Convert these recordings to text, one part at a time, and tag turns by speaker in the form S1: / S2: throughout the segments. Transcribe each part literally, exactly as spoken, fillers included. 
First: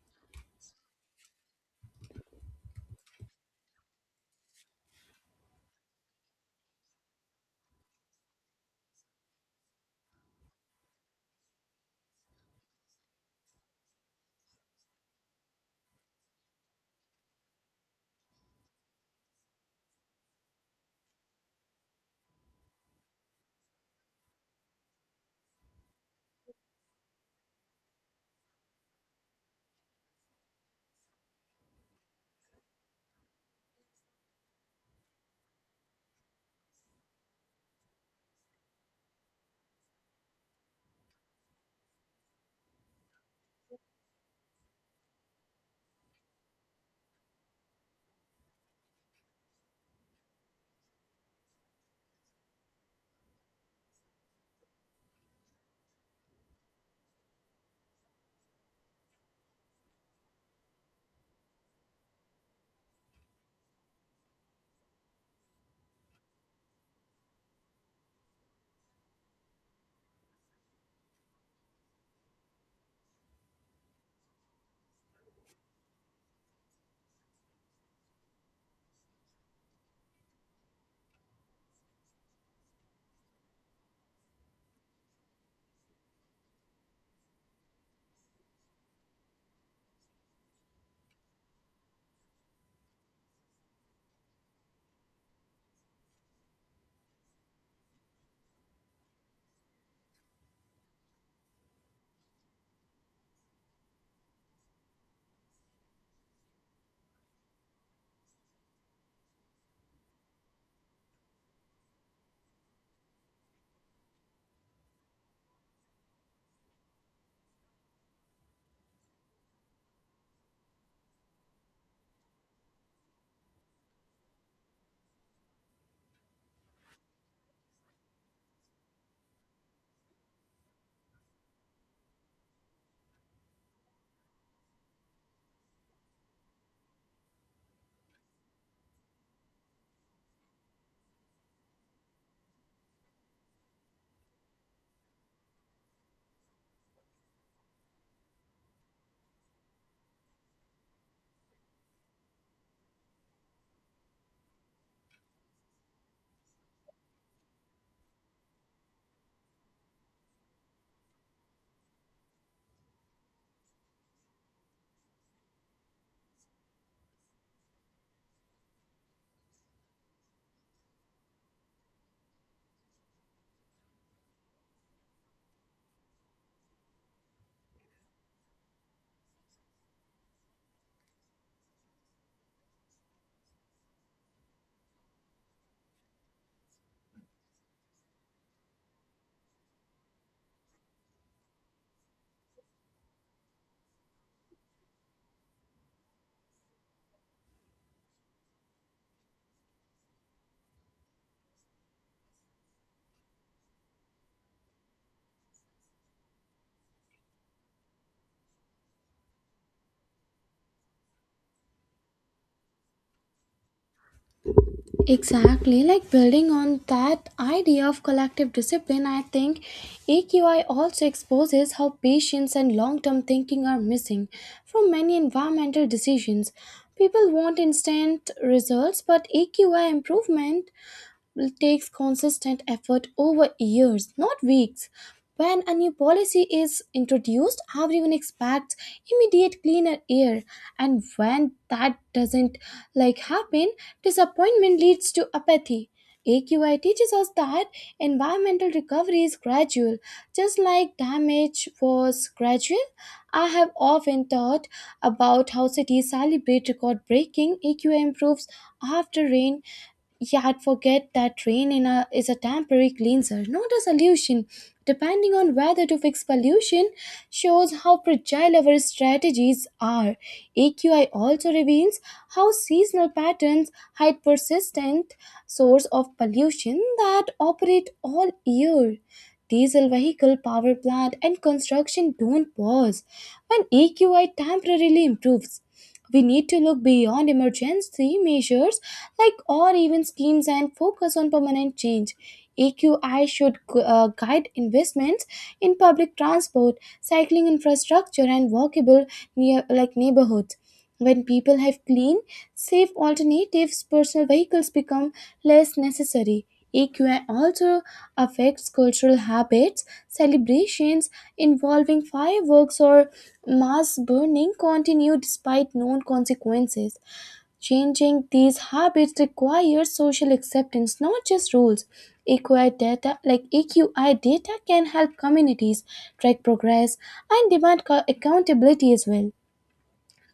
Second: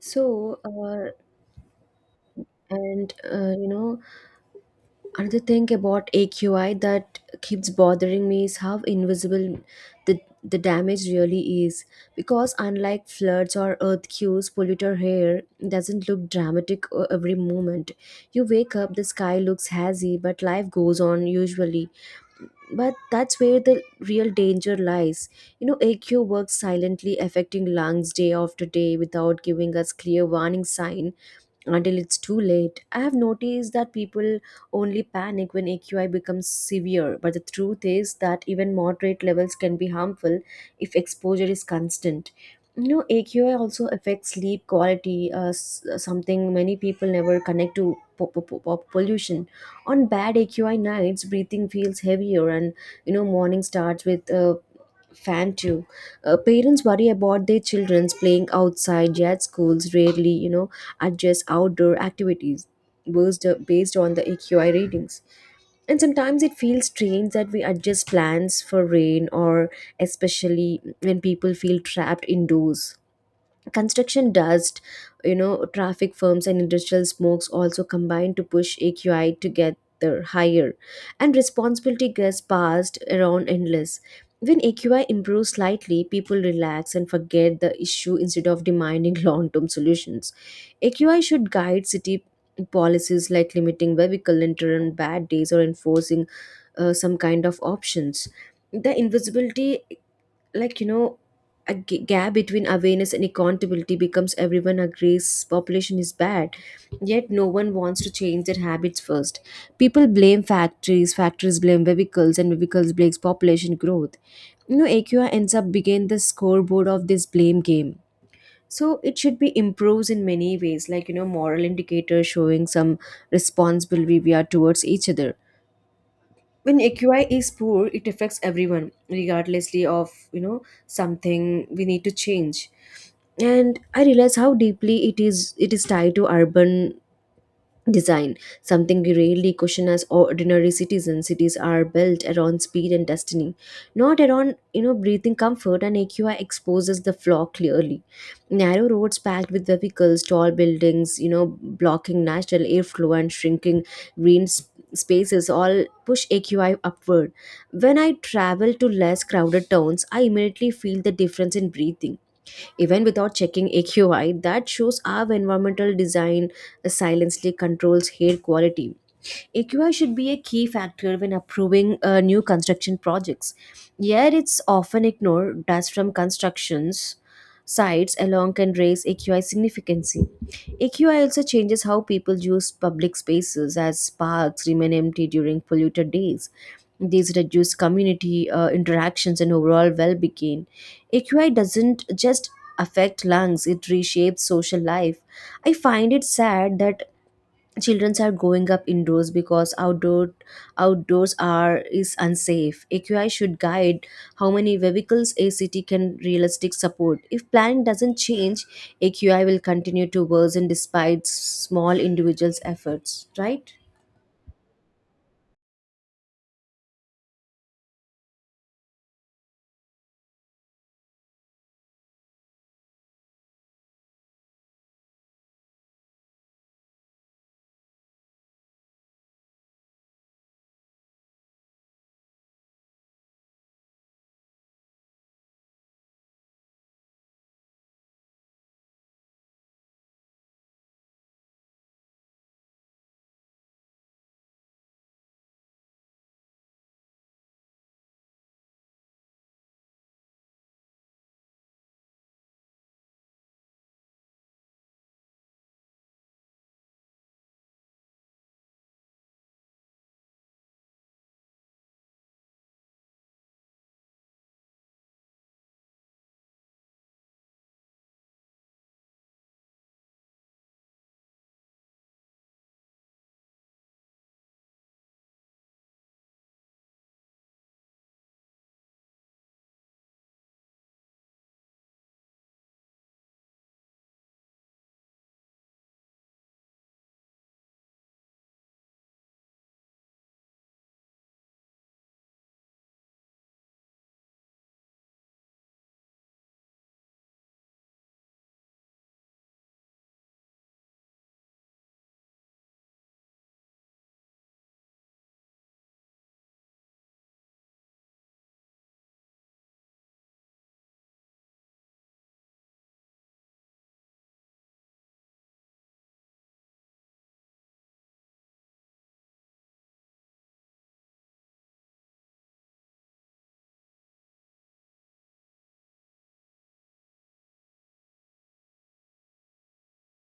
S1: So, uh, and uh, you know, Another thing about A Q I that keeps bothering me is how invisible the the damage really is. Because unlike floods or earthquakes, polluter hair doesn't look dramatic uh, every moment. You wake up, the sky looks hazy, but life goes on usually. But that's where the real danger lies. You know, A Q works silently, affecting lungs day after day without giving us clear warning sign until it's too late. I have noticed that people only panic when A Q I becomes severe, but the truth is that even moderate levels can be harmful if exposure is constant. You know, A Q I also affects sleep quality, uh, s- uh, something many people never connect to po- po- po- po- pollution. On bad A Q I nights, breathing feels heavier, and you know, morning starts with uh, fan too. Uh, parents worry about their children's playing outside, yet schools rarely, you know, adjust outdoor activities based, based on the A Q I ratings. And sometimes it feels strange that we adjust plans for rain or especially when people feel trapped indoors. Construction dust, you know, traffic firms and industrial smokes also combine to push A Q I together higher, and responsibility gets passed around endless. When A Q I improves slightly, people relax and forget the issue instead of demanding long term solutions. A Q I should guide city policies like limiting vehicle litter on bad days or enforcing uh, some kind of options. The invisibility like you know a g- gap between awareness and accountability becomes. Everyone agrees population is bad, yet no one wants to change their habits first. People blame factories, factories blame vehicles, and vehicles blames population growth. You know, AQI ends up being the scoreboard of this blame game. So it should be improved in many ways, like you know, moral indicators showing some responsibility we are towards each other. When AQI is poor, it affects everyone regardlessly of, you know, something we need to change. And I realize how deeply it is it is tied to urban design, something we rarely question as ordinary citizens. Cities are built around speed and destiny, not around, you know, breathing comfort. And A Q I exposes the flaw clearly. Narrow roads packed with vehicles, tall buildings, you know, blocking natural airflow and shrinking green sp- spaces all push A Q I upward. When I travel to less crowded towns, I immediately feel the difference in breathing even without checking A Q I. That shows how environmental design silently controls hair quality. A Q I should be a key factor when approving uh, new construction projects. Yet it's often ignored. Dust from constructions sites alone can raise A Q I significantly. A Q I also changes how people use public spaces as parks remain empty during polluted days. These reduce community uh, interactions and overall well-being. A Q I doesn't just affect lungs, it reshapes social life. I find it sad that children are growing up indoors because outdoor outdoors are is unsafe. AQI should guide how many vehicles a city can realistic support. If planning doesn't change, AQI will continue to worsen despite small individuals efforts, right?
S2: Exactly, like building on that idea of collective discipline, I think A Q I also exposes how patience and long term thinking are missing from many environmental decisions. People want instant results, but A Q I improvement takes consistent effort over years, not weeks. When a new policy is introduced, everyone expects immediate cleaner air, and when that doesn't like happen, disappointment leads to apathy. A Q I teaches us that environmental recovery is gradual, just like damage was gradual. I have often thought about how cities celebrate record breaking A Q I improves after rain, yeah, I'd forget that rain in a, is a temporary cleanser, not a solution. Depending on whether to fix pollution shows how fragile our strategies are. A Q I also reveals how seasonal patterns hide persistent source of pollution that operate all year. Diesel vehicle, power plant, and construction don't pause when A Q I temporarily improves. We need to look beyond emergency measures like or even schemes and focus on permanent change. A Q I should gu- uh, guide investments in public transport, cycling infrastructure, and walkable near like neighborhoods. When people have clean, safe alternatives, personal vehicles become less necessary. A Q I also affects cultural habits, celebrations involving fireworks or mass burning continue despite known consequences. Changing these habits requires social acceptance, not just rules. E Q I data, like E Q I data can help communities track progress and demand co- accountability as well.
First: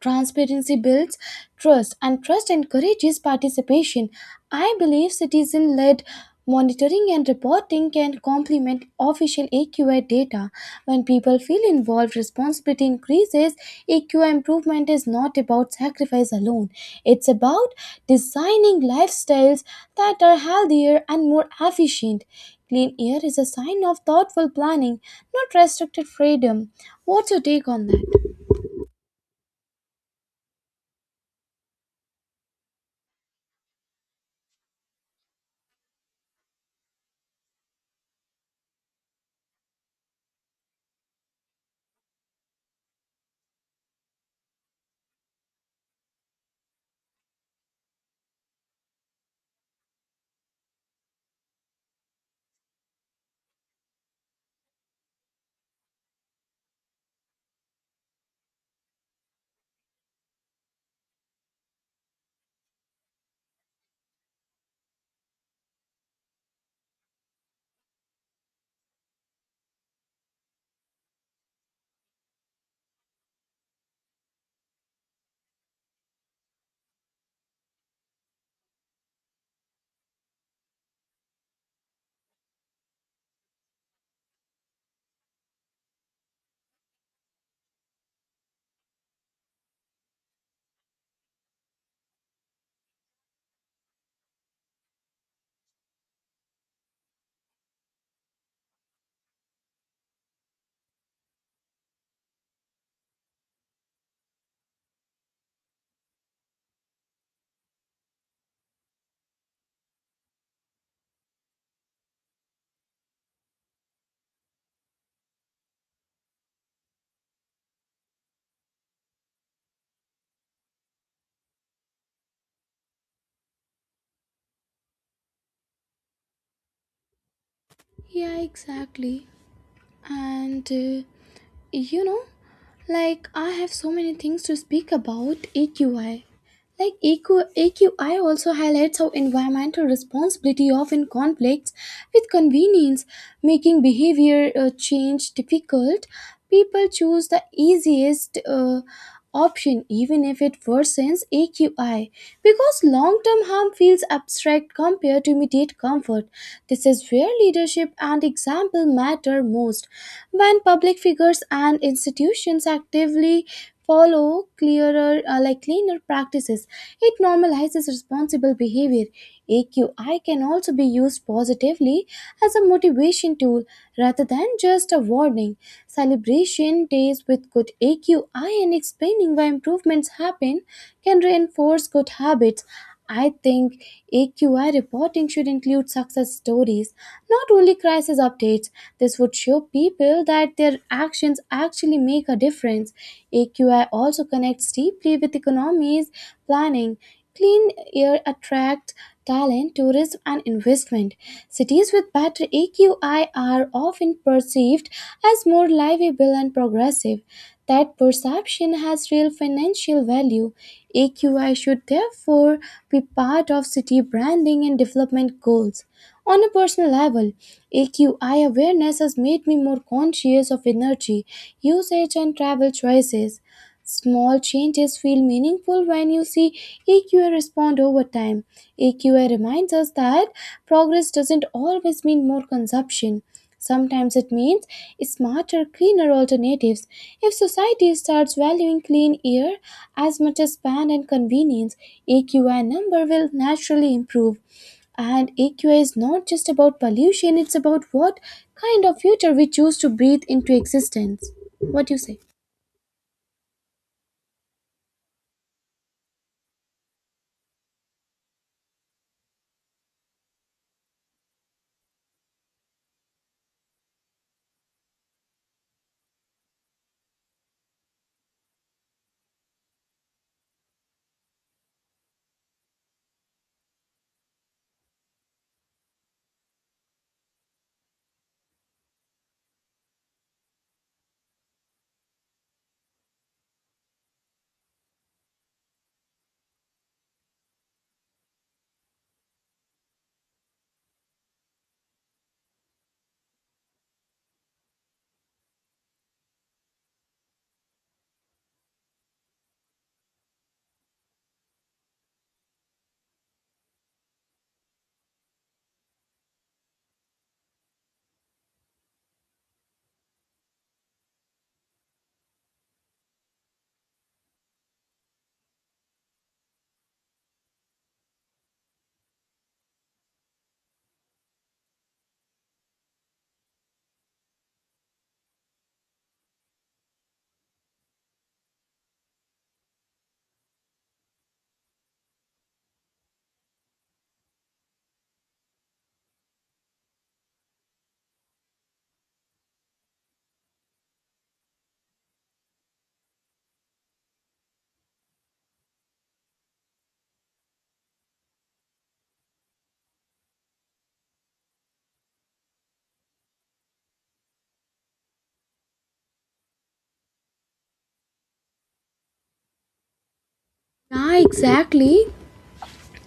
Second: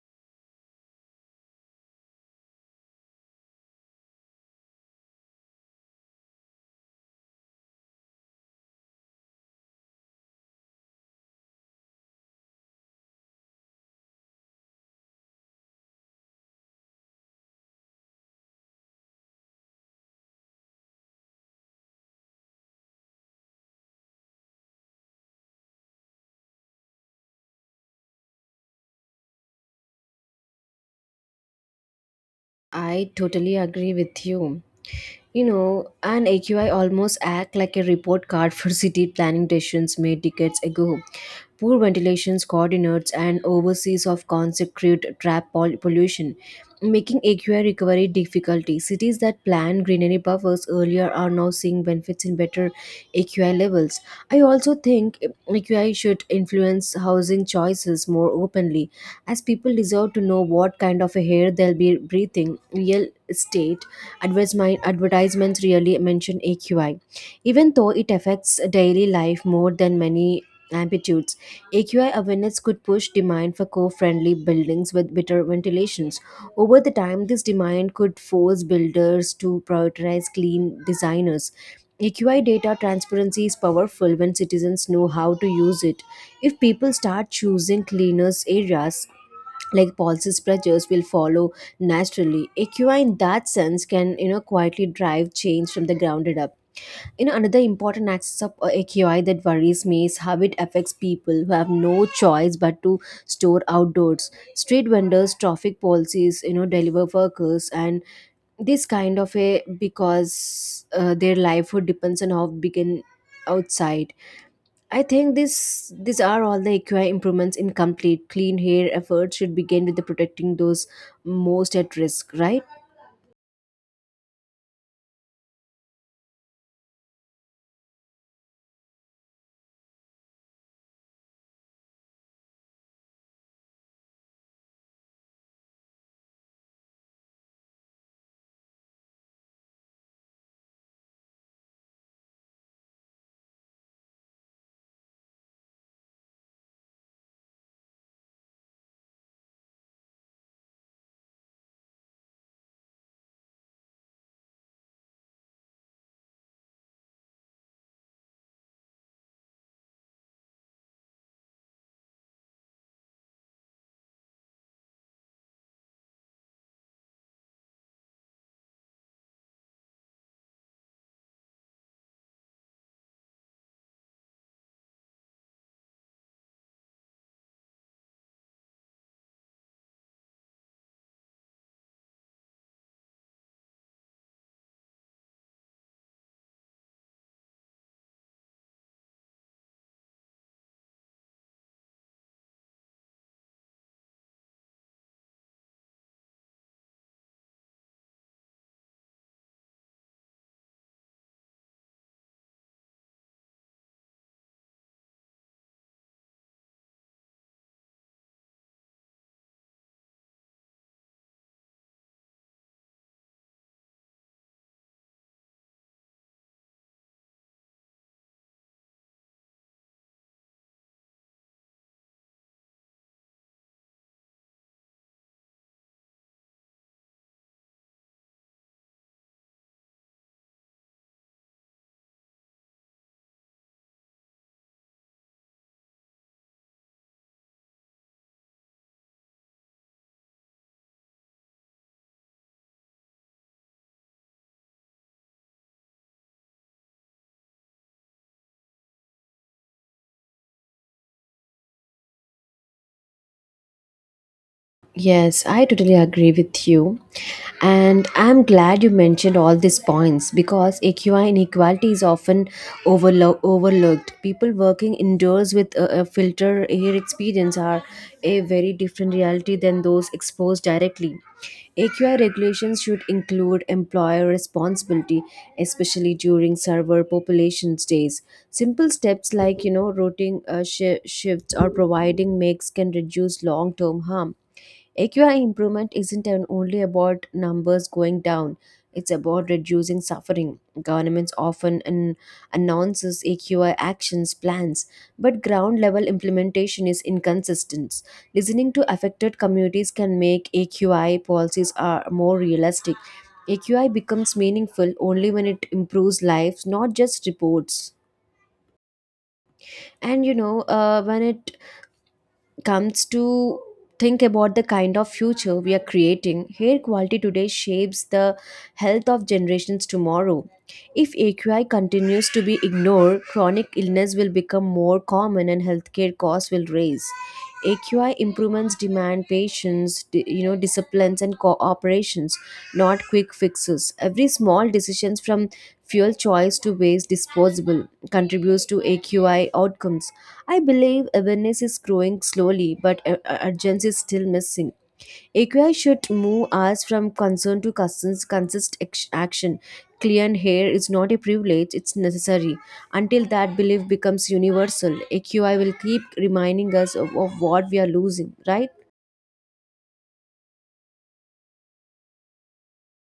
S2: Transparency builds trust, and trust encourages participation. I believe citizen led monitoring and reporting can complement official A Q I data. When people feel involved, responsibility increases. A Q I improvement is not about sacrifice alone, it's about designing lifestyles that are healthier and more efficient. Clean air is a sign of thoughtful planning, not restricted freedom. What's your take on that?
S1: I totally agree with you. You know, an A Q I almost act like a report card for city planning decisions made decades ago. Poor ventilation coordinates and overseas of consequent trap pol- pollution, making A Q I recovery difficulty. Cities that planned greenery buffers earlier are now seeing benefits in better A Q I levels. I also think A Q I should influence housing choices more openly as people deserve to know what kind of a hair they'll be breathing. Real estate advertisement, advertisements really mention A Q I, even though it affects daily life more than many amplitudes. A Q I awareness could push demand for co-friendly buildings with better ventilations. Over the time, this demand could force builders to prioritize clean designers. A Q I data transparency is powerful when citizens know how to use it. If people start choosing cleaners areas, like Paul's pressures will follow naturally. A Q I in that sense can, you know, quietly drive change from the grounded up. You know, another important axis of uh, A Q I that worries me is how it affects people who have no choice but to store outdoors. Street vendors, traffic policies, you know, deliver workers, and this kind of a because uh, their livelihood depends on how big an outside. I think this these are all the E Q I improvements in complete clean hair efforts should begin with the protecting those most at risk, right?
S2: Yeah, exactly. And uh, you know, like I have so many things to speak about A Q I. Like E Q, A Q I also highlights how environmental responsibility often conflicts with convenience, making behavior uh, change difficult. People choose the easiest uh, option even if it worsens A Q I because long term harm feels abstract compared to immediate comfort. This is where leadership and example matter most. When public figures and institutions actively follow clearer, uh, like cleaner practices, it normalizes responsible behavior. A Q I can also be used positively as a motivation tool rather than just a warning. Celebration days with good A Q I and explaining why improvements happen can reinforce good habits. I think A Q I reporting should include success stories, not only crisis updates. This would show people that their actions actually make a difference. A Q I also connects deeply with economies planning. Clean air attracts talent, tourism, and investment. Cities with better A Q I are often perceived as more livable and progressive. That perception has real financial value. A Q I should therefore be part of city branding and development goals. On a personal level, A Q I awareness has made me more conscious of energy, usage, and travel choices. Small changes feel meaningful when you see A Q I respond over time. A Q I reminds us that progress doesn't always mean more consumption. Sometimes it means smarter, cleaner alternatives. If society starts valuing clean air as much as span and convenience, A Q I number will naturally improve. And A Q I is not just about pollution, it's about what kind of future we choose to breathe into existence. What do you say?
S1: Yes, I totally agree with you. And I'm glad you mentioned all these points because A Q I inequality is often overlo- overlooked. People working indoors with a, a filter air experience are a very different reality than those exposed directly. A Q I regulations should include employer responsibility, especially during server population days. Simple steps like, you know, rotating uh, shi shifts or providing makes can reduce long-term harm. A Q I improvement isn't an- only about numbers going down, it's about reducing suffering. Governments often an- announces A Q I actions plans, but ground level implementation is inconsistent. Listening to affected communities can make A Q I policies are more realistic. A Q I becomes meaningful only when it improves lives, not just reports. And you know, uh, when it comes to think about the kind of future we are creating, hair quality today shapes the health of generations tomorrow. If A Q I continues to be ignored, chronic illness will become more common and healthcare costs will rise. A Q I improvements demand patience, di- you know, disciplines and cooperations, not quick fixes. Every small decisions from fuel choice to waste disposable contributes to A Q I outcomes. I believe awareness is growing slowly, but uh, uh, urgency is still missing. A Q I should move us from concern to consist, consist ex- action. Clear hair is not a privilege, it's necessary. Until that belief becomes universal, A Q I will keep reminding us of, of what we are losing, right?
S2: Ah, exactly.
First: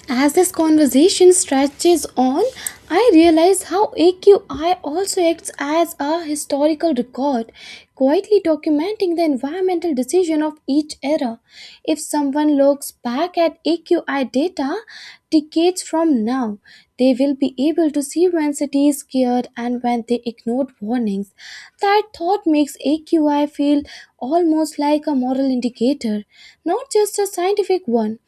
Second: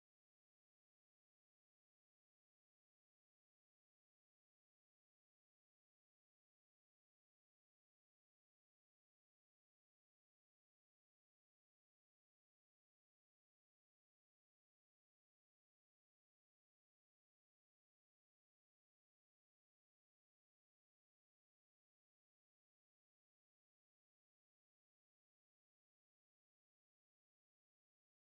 S2: As this conversation stretches on, I realize how A Q I also acts as a historical record, quietly documenting the environmental decision of each era. If someone looks back at A Q I data decades from now, they will be able to see when cities cared and when they ignored warnings. That thought makes A Q I feel almost like a moral indicator, not just a scientific one.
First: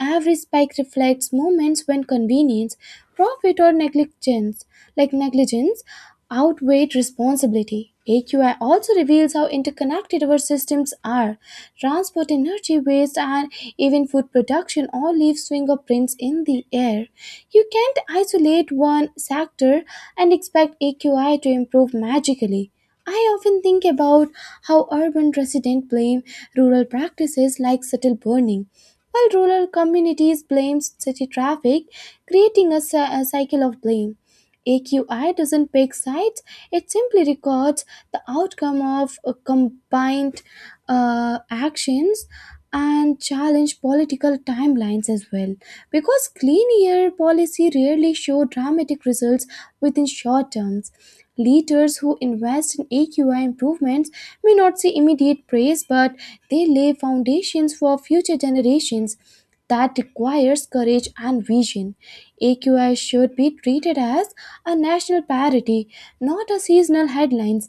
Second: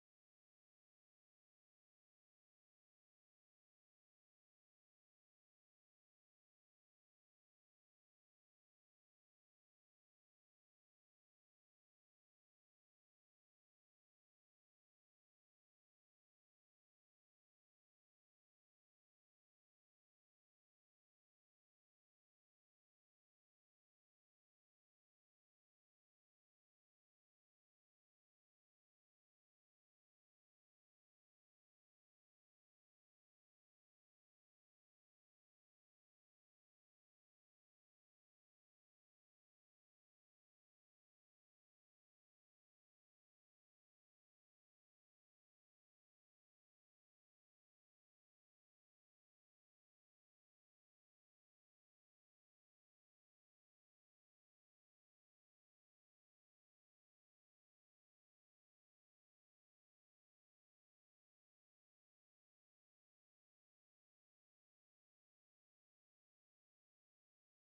S2: Every spike reflects moments when convenience, profit, or negligence, like negligence outweighed responsibility. A Q I also reveals how interconnected our systems are. Transport, energy, waste, and even food production all leave fingerprints in the air. You can't isolate one sector and expect A Q I to improve magically. I often think about how urban residents blame rural practices like subtle burning while rural communities blame city traffic, creating a, cy- a cycle of blame. A Q I doesn't pick sides, it simply records the outcome of uh, combined uh, actions and challenge political timelines as well, because clean air policy rarely show dramatic results within short terms. Leaders who invest in AQI improvements may not see immediate praise, but they lay foundations for future generations. That requires courage and vision. A Q I should be treated as a national parity, not a seasonal headlines.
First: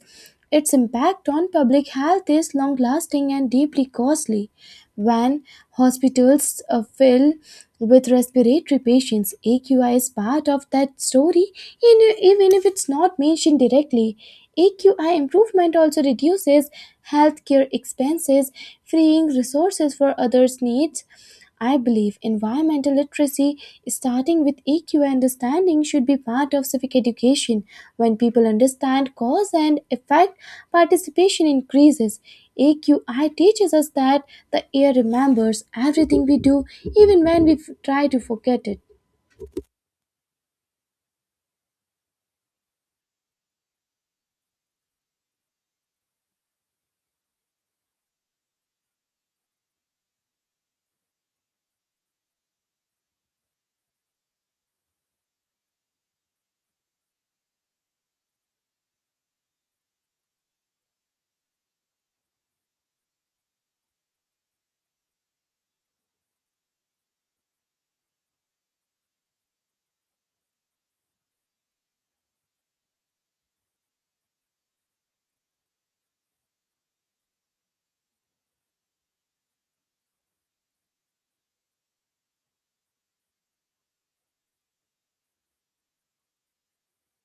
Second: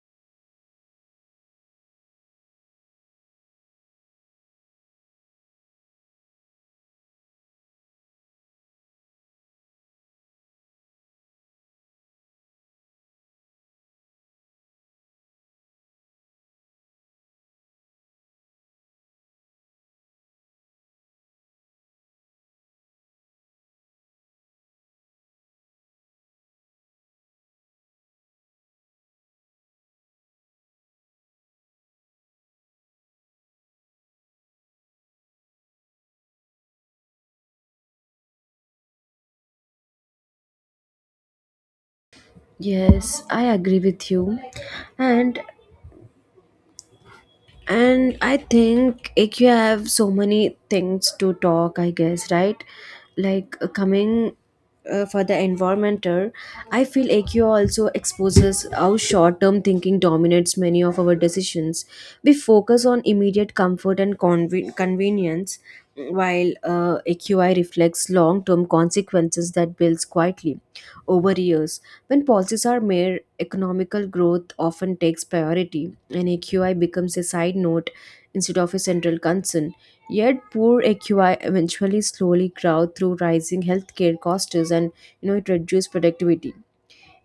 S2: Its impact on public health is long lasting and deeply costly. When hospitals uh, fill with respiratory patients, A Q I is part of that story, in- even if it's not mentioned directly. A Q I improvement also reduces healthcare expenses, freeing resources for others' needs. I believe environmental literacy, starting with E Q understanding, should be part of civic education. When people understand cause and effect, participation increases. A Q I teaches us that the air remembers everything we do, even when we f- try to forget it.
S1: Yes, I agree with you. And And I think A Q have so many things to talk, I guess, right? Like uh, coming uh, for the environmental, I feel A Q also exposes how short term thinking dominates many of our decisions. We focus on immediate comfort and conven- convenience, while uh, A Q I reflects long term consequences that builds quietly over years. When policies are made, economical growth often takes priority, and A Q I becomes a side note instead of a central concern. Yet, poor A Q I eventually slowly crowd through rising healthcare costs and, you know, it reduces productivity.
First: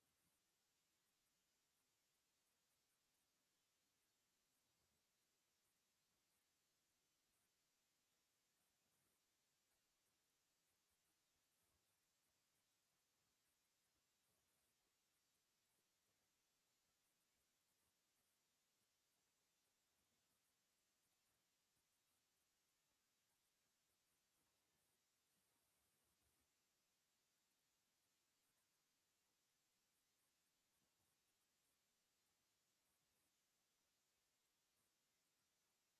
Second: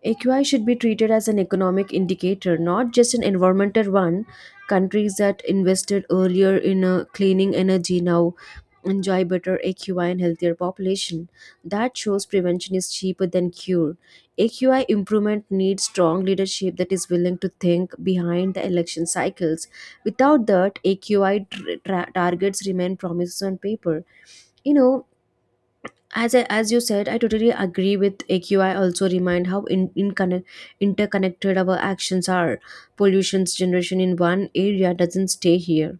S1: A Q I should be treated as an economic indicator, not just an environmental one. Countries that invested earlier in uh, cleaning energy now enjoy better A Q I and healthier population. That shows prevention is cheaper than cure. A Q I improvement needs strong leadership that is willing to think behind the election cycles. Without that, A Q I tr tra- targets remain promises on paper. You know, as I, as you said, I totally agree with AQI also remind how in, in connect, interconnected our actions are. Pollution's generation in one area doesn't stay here.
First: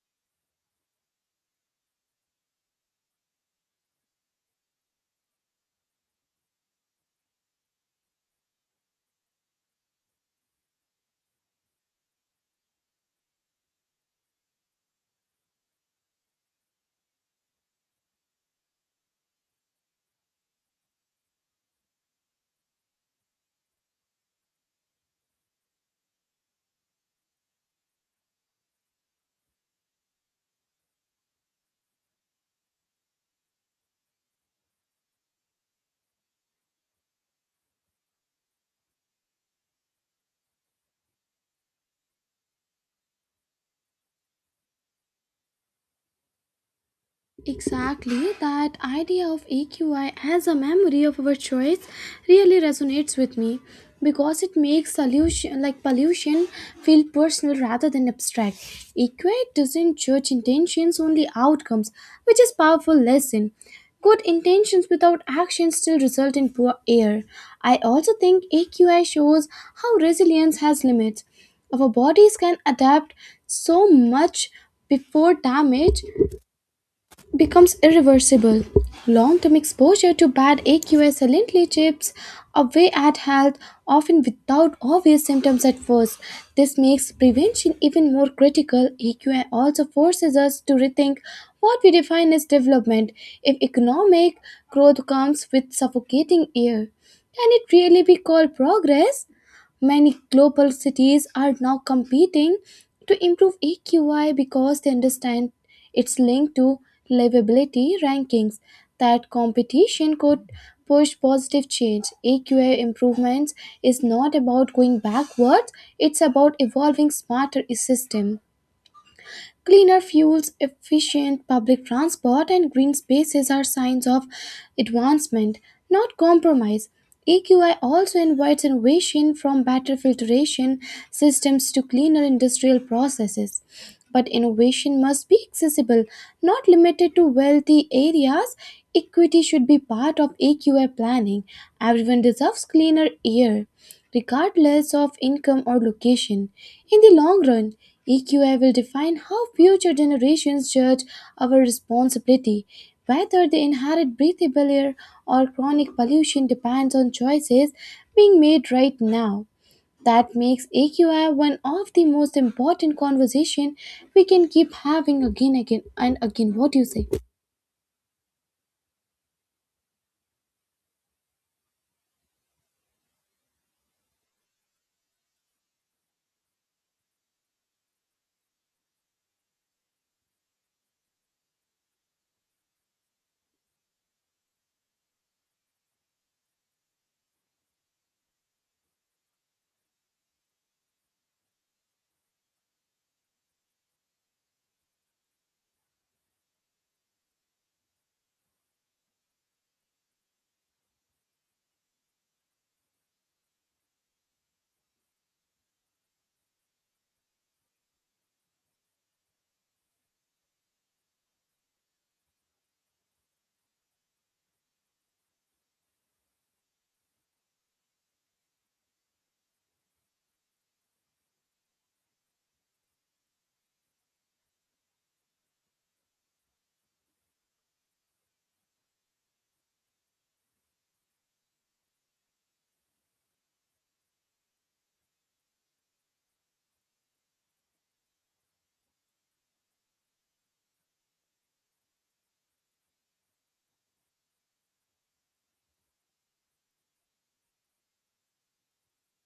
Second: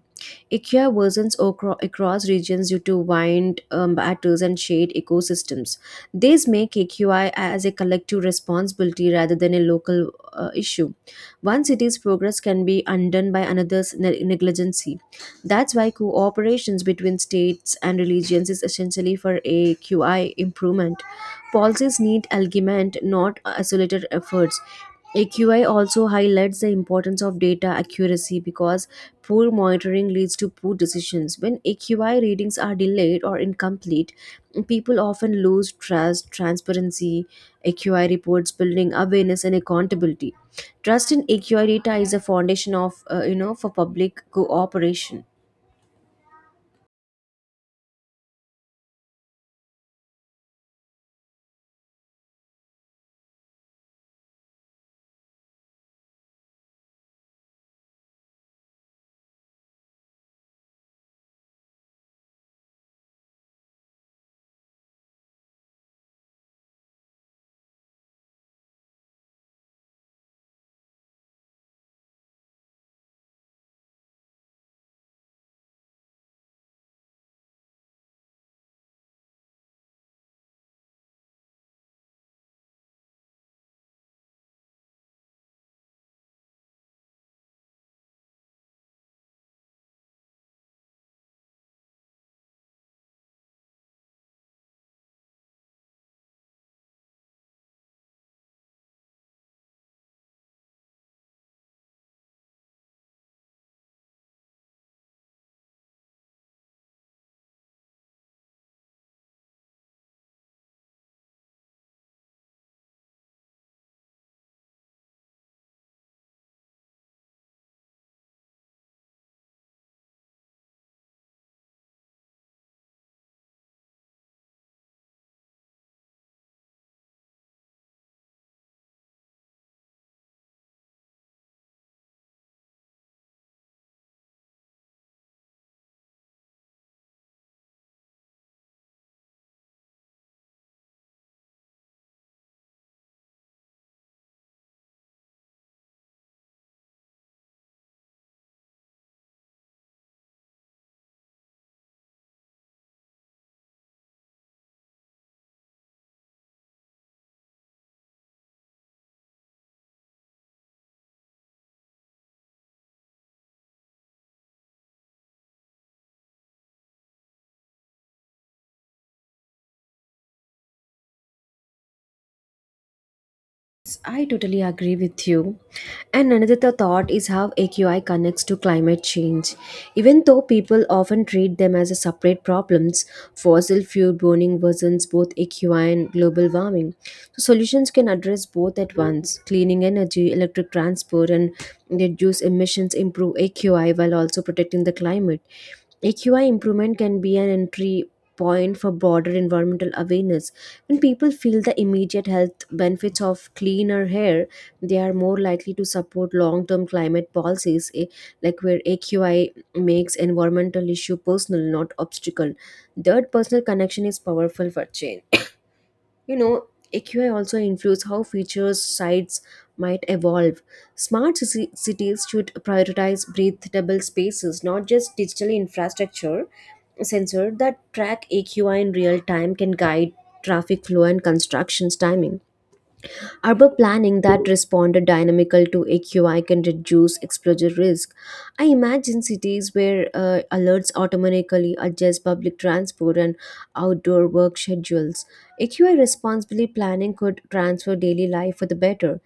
S1: IKEA worsens acro- across regions due to wind um, battles and shade ecosystems. These make A Q I as a collective responsibility rather than a local uh, issue. One city's progress can be undone by another's ne- negligence. That's why cooperations between states and religions is essentially for A Q I improvement. Policies need alignment, not isolated efforts. A Q I also highlights the importance of data accuracy because poor monitoring leads to poor decisions. When A Q I readings are delayed or incomplete, people often lose trust. Transparency, A Q I reports building awareness and accountability. Trust in A Q I data is a foundation of, uh, you know, for public cooperation.
S2: Exactly, that idea of A Q I as a memory of our choice really resonates with me because it makes solution like pollution feel personal rather than abstract. A Q I doesn't judge intentions only outcomes, which is powerful lesson. Good intentions without action still result in poor air. I also think A Q I shows how resilience has limits. Our bodies can adapt so much before damage becomes irreversible. Long term exposure to bad A Q S silently chips away at health, often without obvious symptoms at first. This makes prevention even more critical. A Q I also forces us to rethink what we define as development. If economic growth comes with suffocating air, can it really be called progress? Many global cities are now competing to improve A Q I because they understand its link to livability rankings. That competition could push positive change. A Q I improvements is not about going backwards, it's about evolving smarter system. Cleaner fuels, efficient public transport, and green spaces are signs of advancement, not compromise. A Q I also invites innovation from better filtration systems to cleaner industrial processes. But innovation must be accessible, not limited to wealthy areas. Equity should be part of A Q I planning. Everyone deserves cleaner air regardless of income or location. In the long run, E Q I will define how future generations judge our responsibility. Whether they inherit breathable air or chronic pollution depends on choices being made right now. That makes A Q I one of the most important conversation we can keep having again, again, and again. What do you say?
S1: I totally agree with you. And another th- thought is how A Q I connects to climate change. Even though people often treat them as a separate problems, fossil fuel burning worsens both A Q I and global warming. So solutions can address both at once. Cleaning energy, electric transport, and reduce emissions improve A Q I while also protecting the climate. A Q I improvement can be an entry point for broader environmental awareness. When people feel the immediate health benefits of cleaner air, they are more likely to support long term climate policies, eh, like where A Q I makes environmental issue personal, not obstacle. That personal connection is powerful for change. You know, A Q I also influences how features sites might evolve. Smart ci- cities should prioritize breathable spaces, not just digital infrastructure. Sensor that track A Q I in real time can guide traffic flow and constructions timing. Urban planning that responded dynamical to A Q I can reduce exposure risk. I imagine cities where uh, alerts automatically adjust public transport and outdoor work schedules. A Q I responsibly planning could transfer daily life for the better.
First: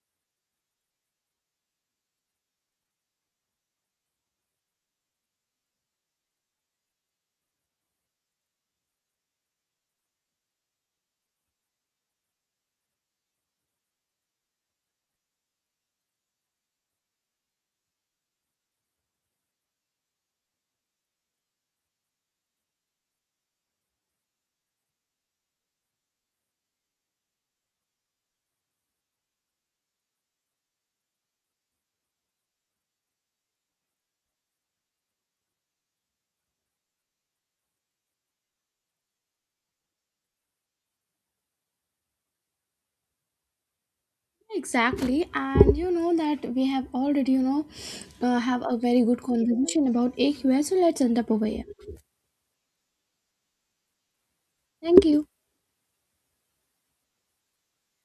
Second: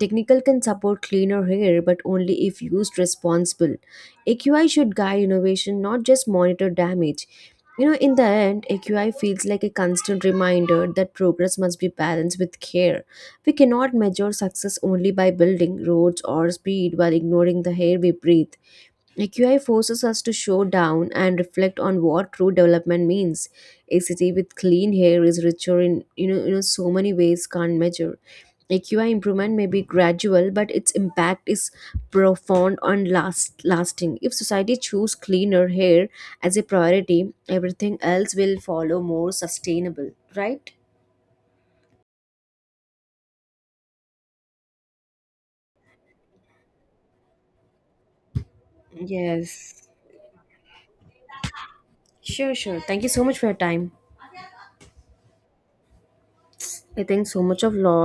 S1: Technical can support cleaner air, but only if used responsible. A Q I should guide innovation, not just monitor damage. You know, in the end, A Q I feels like a constant reminder that progress must be balanced with care. We cannot measure success only by building roads or speed while ignoring the air we breathe. A Q I forces us to slow down and reflect on what true development means. A city with clean air is richer in, you know, you know so many ways can't measure. A Q I improvement may be gradual, but its impact is profound and last lasting. If society choose cleaner hair as a priority, everything else will follow more sustainable, right?
S2: Exactly, and you know that we have already, you know, uh, have a very good
S1: Yes.
S2: conversation about A Q S. So let's end up over here.
S1: Sure, sure. Thank you so much for your time.
S2: Thank you.
S1: I think so much of law